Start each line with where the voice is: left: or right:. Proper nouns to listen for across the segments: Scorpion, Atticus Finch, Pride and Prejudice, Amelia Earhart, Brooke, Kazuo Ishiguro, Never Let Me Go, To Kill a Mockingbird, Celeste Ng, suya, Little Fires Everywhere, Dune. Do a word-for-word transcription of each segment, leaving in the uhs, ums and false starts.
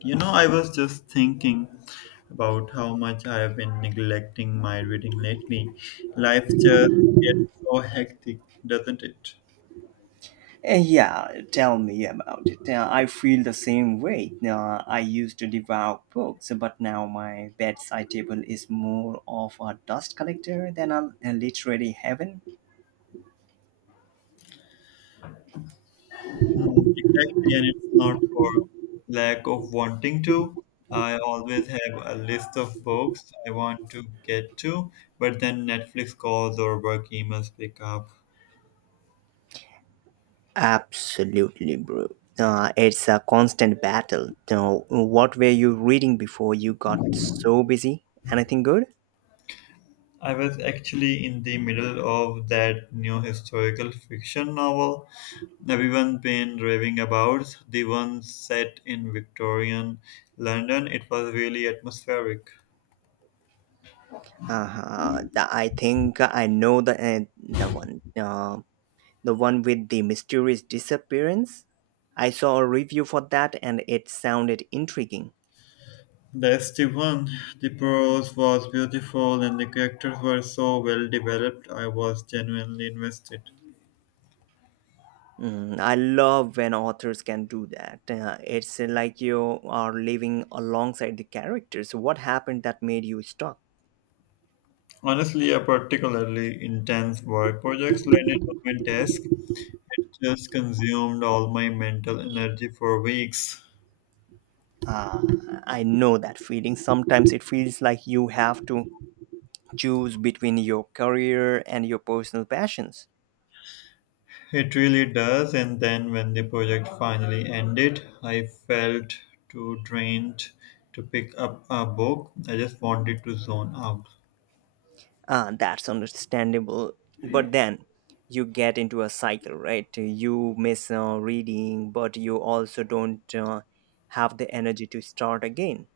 left: You know, I was just thinking about how much I have been neglecting my reading lately. Life just gets so hectic, doesn't it?
right: Eh, Yeah, tell me about it. Uh, I feel the same way. Uh, I used to devour books, but now my bedside table is more of a dust collector than a, a literary heaven.
left: Hmm, exactly, and it's not for lack of wanting to. I always have a list of books I want to get to, but then Netflix calls or work emails pick up.
right: Absolutely, bro. Uh, it's a constant battle. Now, what were you reading before you got so busy? Anything good?
left: I was actually in the middle of that new historical fiction novel everyone been raving about, the one set in Victorian London. It was really atmospheric.
right: Uh-huh. th- I think I know the uh, the one. Uh, The one with the mysterious disappearance? I saw a review for that and it sounded intriguing.
left: That's the one. The prose was beautiful and the characters were so well developed. I was genuinely invested.
right: Mm, I love when authors can do that. Uh, it's like you are living alongside the characters. What happened that made you stuck?
left: Honestly, a particularly intense work projects landed on my desk. It just consumed all my mental energy for weeks.
right: Uh, I know that feeling. Sometimes it feels like you have to choose between your career and your personal passions.
left: It really does. And then when the project finally ended, I felt too drained to pick up a book. I just wanted to zone out.
right: Uh, that's understandable, but then you get into a cycle, right? You miss uh, reading, but you also don't uh, have the energy to start again.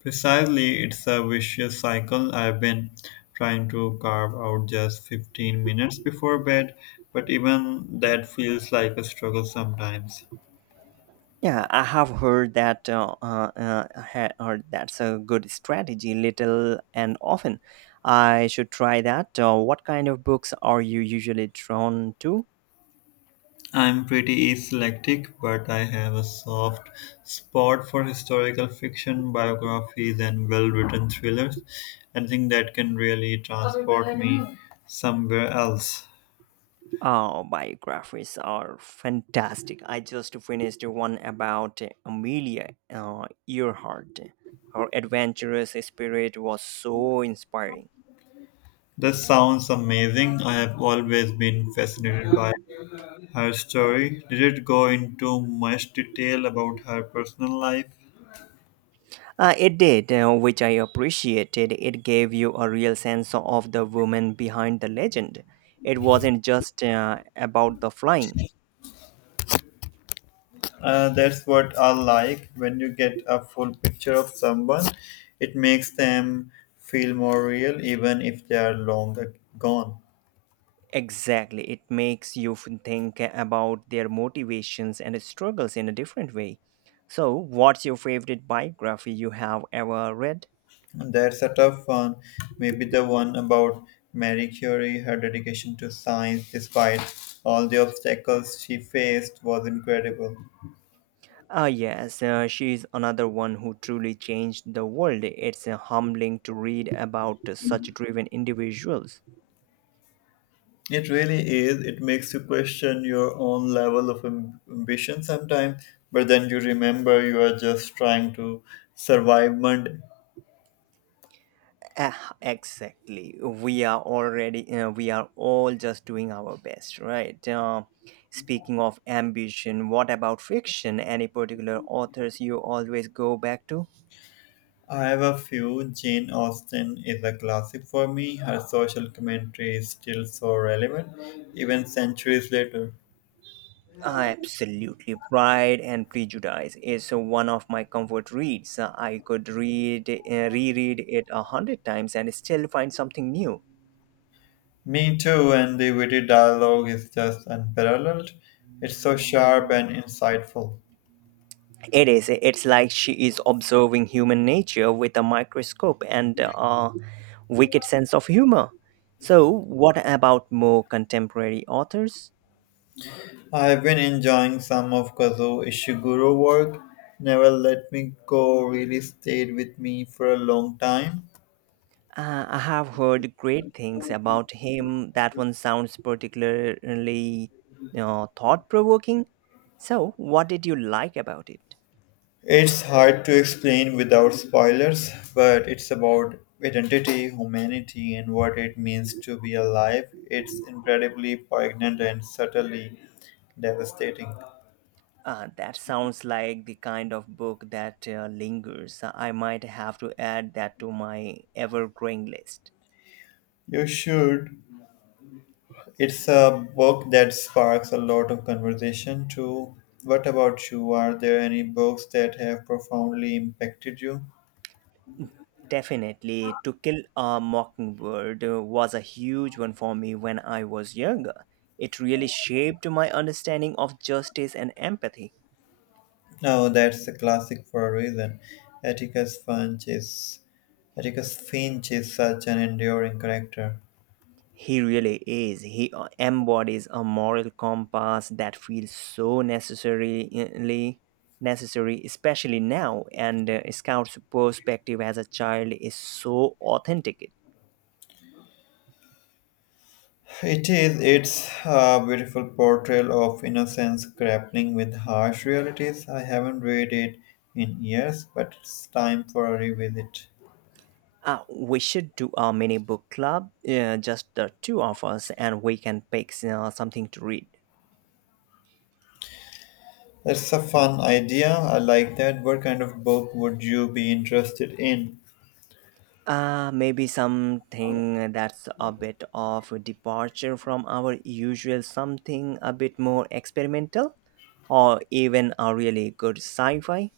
left: Precisely, it's a vicious cycle. I've been trying to carve out just fifteen minutes before bed, but even that feels like a struggle sometimes.
right: Yeah, I have heard that, uh, uh, uh, ha- heard that's a good strategy, little and often. I should try that. Uh, what kind of books are you usually drawn to?
left: I'm pretty eclectic, but I have a soft spot for historical fiction, biographies, and well written thrillers. Anything that can really transport me somewhere else.
right: Oh, biographies are fantastic. I just finished one about Amelia uh, Earhart. Her adventurous spirit was so inspiring.
left: This sounds amazing. I have always been fascinated by her story. Did it go into much detail about her personal life?
right: Uh, it did, uh, which I appreciated. It gave you a real sense of the woman behind the legend. It wasn't just uh, about the flying.
left: Uh, that's what I like. When you get a full picture of someone, it makes them feel more real, even if they are long gone.
right: Exactly. It makes you f- think about their motivations and struggles in a different way. So, what's your favorite biography you have ever read?
left: And that's a tough one. Maybe the one about Marie Curie, her dedication to science despite all the obstacles she faced was incredible.
right: Ah, yes, uh, she's another one who truly changed the world. It's uh, humbling to read about such driven individuals.
left: It really is. It makes you question your own level of am- ambition sometimes, but then you remember you are just trying to survive Monday.
right: Ah, exactly. We are already, uh, we are all just doing our best, right? Uh, speaking of ambition, what about fiction? Any particular authors you always go back to?
left: I have a few. Jane Austen is a classic for me. Her social commentary is still so relevant, even centuries later.
right: Absolutely. Pride and Prejudice is one of my comfort reads. I could read, uh, reread it a hundred times and still find something new.
left: Me too, and the witty dialogue is just unparalleled. It's so sharp and insightful.
right: It is. It's like she is observing human nature with a microscope and a wicked sense of humor. So, what about more contemporary authors?
left: I have been enjoying some of Kazuo Ishiguro work. Never Let Me Go really stayed with me for a long time.
right: Uh, I have heard great things about him. That one sounds particularly uh, thought provoking. So, what did you like about it?
left: It's hard to explain without spoilers, but it's about identity, humanity, and what it means to be alive. It's incredibly poignant and subtly devastating.
right: Uh, that sounds like the kind of book that uh, lingers. I might have to add that to my ever growing list.
left: You should. It's a book that sparks a lot of conversation too. What about you? Are there any books that have profoundly impacted you?
right: Definitely, To Kill a Mockingbird uh, was a huge one for me when I was younger. It really shaped my understanding of justice and empathy.
left: No, that's a classic for a reason. Atticus Finch is Atticus Finch is such an enduring character.
right: He really is. He uh, embodies a moral compass that feels so necessarily necessary, especially now. And uh, Scout's perspective as a child is so authentic.
left: It is. It's a beautiful portrayal of innocence grappling with harsh realities. I haven't read it in years, but it's time for a revisit.
right: Uh, we should do a mini book club, uh, just the two of us, and we can pick uh, something to read.
left: That's a fun idea. I like that. What kind of book would you be interested in?
right: Uh, maybe something that's a bit of a departure from our usual, something a bit more experimental, or even a really good sci fi.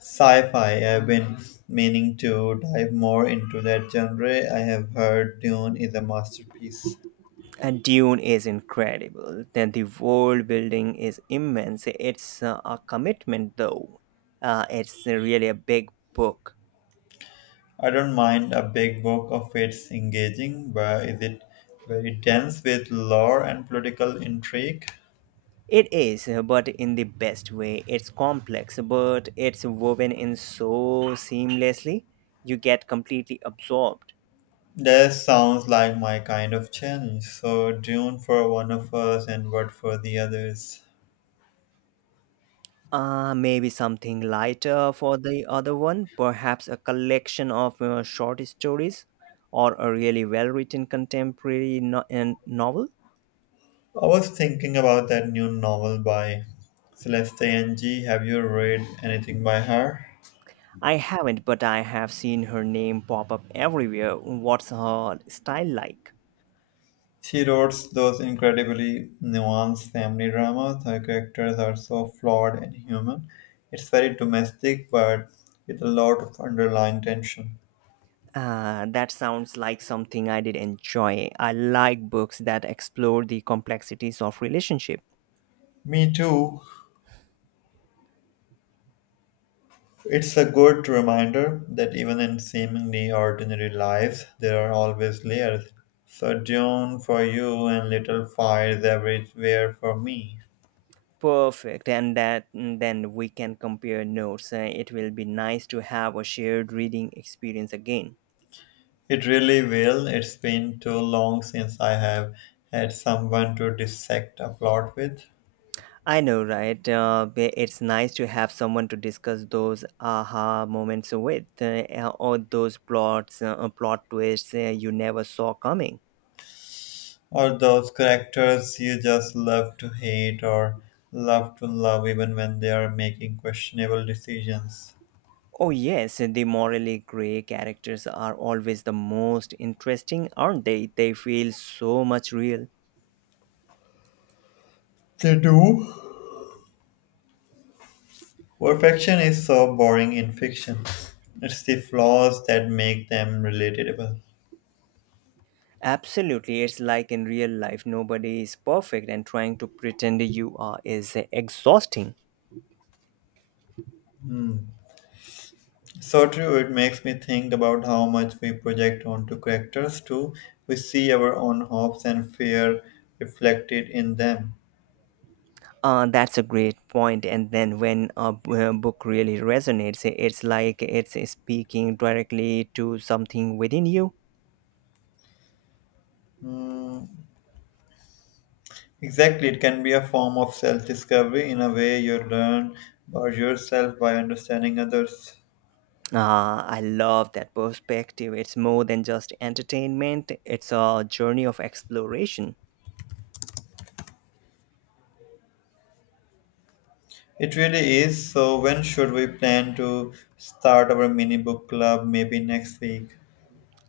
left: Sci-fi. I've been meaning to dive more into that genre. I have heard Dune is a masterpiece.
right: And Dune is incredible. Then the world building is immense. It's uh, a commitment, though. Uh, it's really a big book.
left: I don't mind a big book if it's engaging, but is it very dense with lore and political intrigue?
right: It is, but in the best way. It's complex, but it's woven in so seamlessly. You get completely absorbed.
left: That sounds like my kind of challenge. So, Dune for one of us and what for the others.
right: Uh, maybe something lighter for the other one, perhaps a collection of uh, short stories or a really well written contemporary no- uh, novel.
left: I was thinking about that new novel by Celeste Ng. Have you read anything by her?
right: I haven't, but I have seen her name pop up everywhere. What's her style like?
left: She wrote those incredibly nuanced family dramas. Her characters are so flawed and human. It's very domestic, but with a lot of underlying tension.
right: Uh, that sounds like something I did enjoy. I like books that explore the complexities of relationship.
left: Me too. It's a good reminder that even in seemingly ordinary lives, there are always layers. So, June for you and little fires everywhere for me.
right: Perfect, and that and then we can compare notes. Uh, it will be nice to have a shared reading experience again.
left: It really will. It's been too long since I have had someone to dissect a plot with.
right: I know, right? Uh, b- it's nice to have someone to discuss those aha moments with, uh, or those plots, uh, uh, plot twists uh, you never saw coming.
left: Or those characters you just love to hate or love to love even when they are making questionable decisions.
right: Oh yes, the morally gray characters are always the most interesting, aren't they? They feel so much real.
left: They do. Perfection is so boring in fiction. It's the flaws that make them relatable.
right: Absolutely, it's like in real life, nobody is perfect, and trying to pretend you are is exhausting.
left: Hmm. So true, it makes me think about how much we project onto characters too. We see our own hopes and fear reflected in them.
right: Uh, that's a great point. And then when a b- a book really resonates, it's like it's speaking directly to something within you.
left: Hmm. Exactly, it can be a form of self discovery. In a way, you learn about yourself by understanding others.
right: Uh, I love that perspective. It's more than just entertainment, it's a journey of exploration.
left: It really is. So, when should we plan to start our mini book club? Maybe next week.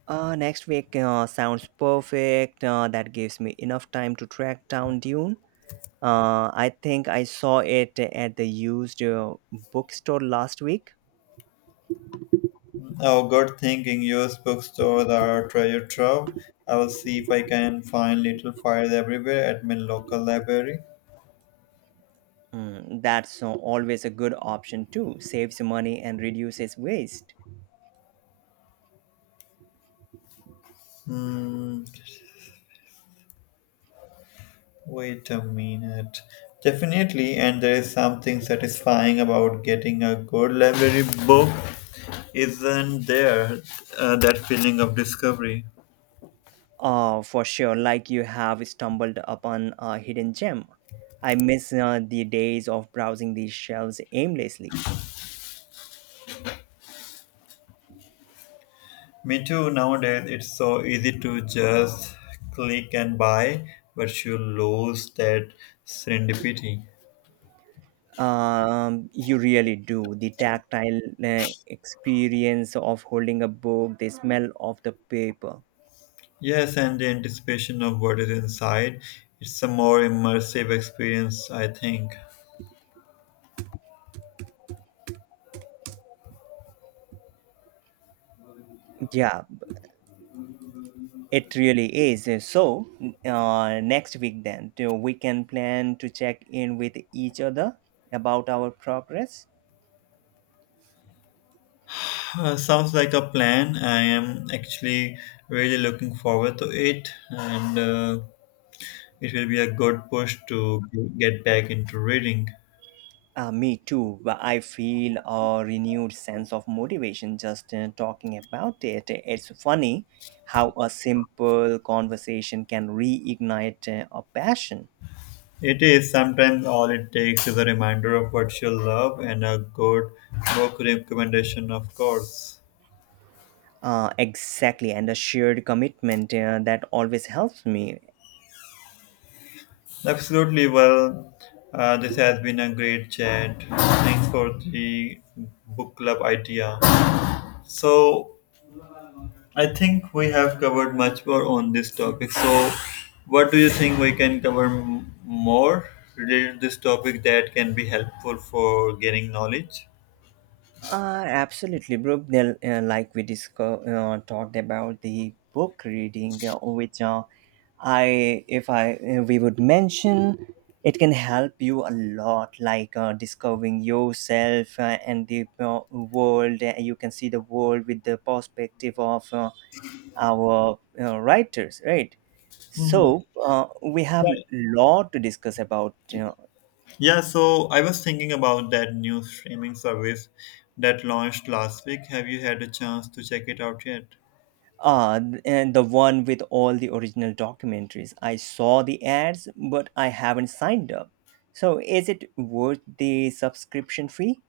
right: Uh, next week uh, sounds perfect. Uh, that gives me enough time to track down Dune. Uh, I think I saw it at the used uh, bookstore last week.
left: Oh, good thinking. Use bookstores are treasure trove. I will see if I can find little fires everywhere at my local library.
right: Mm, that's uh, always a good option too. Saves money and reduces waste.
left: Hmm, wait a minute. Definitely, and there is something satisfying about getting a good library book, isn't there? Uh, that feeling of discovery.
right: Uh, for sure, like you have stumbled upon a hidden gem. I miss uh, the days of browsing these shelves aimlessly.
left: Me too, nowadays it's so easy to just click and buy, but you lose that serendipity.
right: Um, you really do. The tactile uh, experience of holding a book, the smell of the paper.
left: Yes, and the anticipation of what is inside. It's a more immersive experience, I think.
right: Yeah, it really is. So, uh, next week, then, do we can plan to check in with each other about our progress.
left: Uh, sounds like a plan. I am actually really looking forward to it, and uh, it will be a good push to get back into reading.
right: Uh, me too. But I feel a renewed sense of motivation just uh, talking about it. It's funny how a simple conversation can reignite uh, a passion.
left: It is sometimes all it takes is a reminder of what you love and a good book recommendation, of course.
right: Uh, exactly, and a shared commitment uh, that always helps me.
left: Absolutely. Well, uh, this has been a great chat. Thanks for the book club idea. So, I think we have covered much more on this topic. So, what do you think we can cover m- more related to this topic that can be helpful for gaining knowledge?
right: Uh, absolutely, Brooke. They'll, Uh, like we disco- uh, talked about the book reading, uh, which uh, I, if I, uh, we would mention, it can help you a lot, like uh, discovering yourself uh, and the uh, world. Uh, you can see the world with the perspective of uh, our uh, writers, right?
left: Mhm.
right: So uh, we have
left: Yeah.
right: lot to discuss about. You know,
left: Yeah, so I was thinking about that new streaming service that launched last week. Have you had a chance to check it out yet?
right: Ah, th- and the one with all the original documentaries. I saw the ads, but I haven't signed up. So is it worth the subscription fee?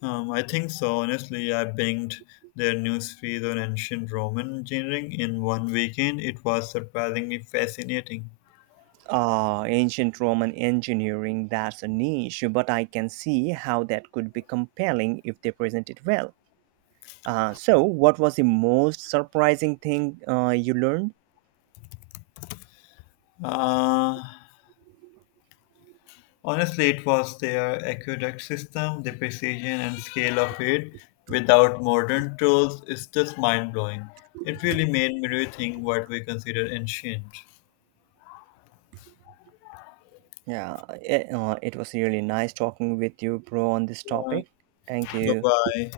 left: Um, I think so. Honestly, I binged their news feed on ancient Roman engineering in one weekend. It was surprisingly fascinating.
right: Ah, ancient Roman engineering, that's a niche, but I can see how that could be compelling if they present it well. Uh, so, what was the most surprising thing uh, you learned?
left: Uh, honestly, it was their aqueduct system, the precision and scale of it without modern tools is just mind blowing. It really made me rethink what we consider ancient.
right: Yeah, it, uh, it was really nice talking with you, bro, on this
left: Yeah.
right: topic. Thank
left: Bye
right: you.
left: bye.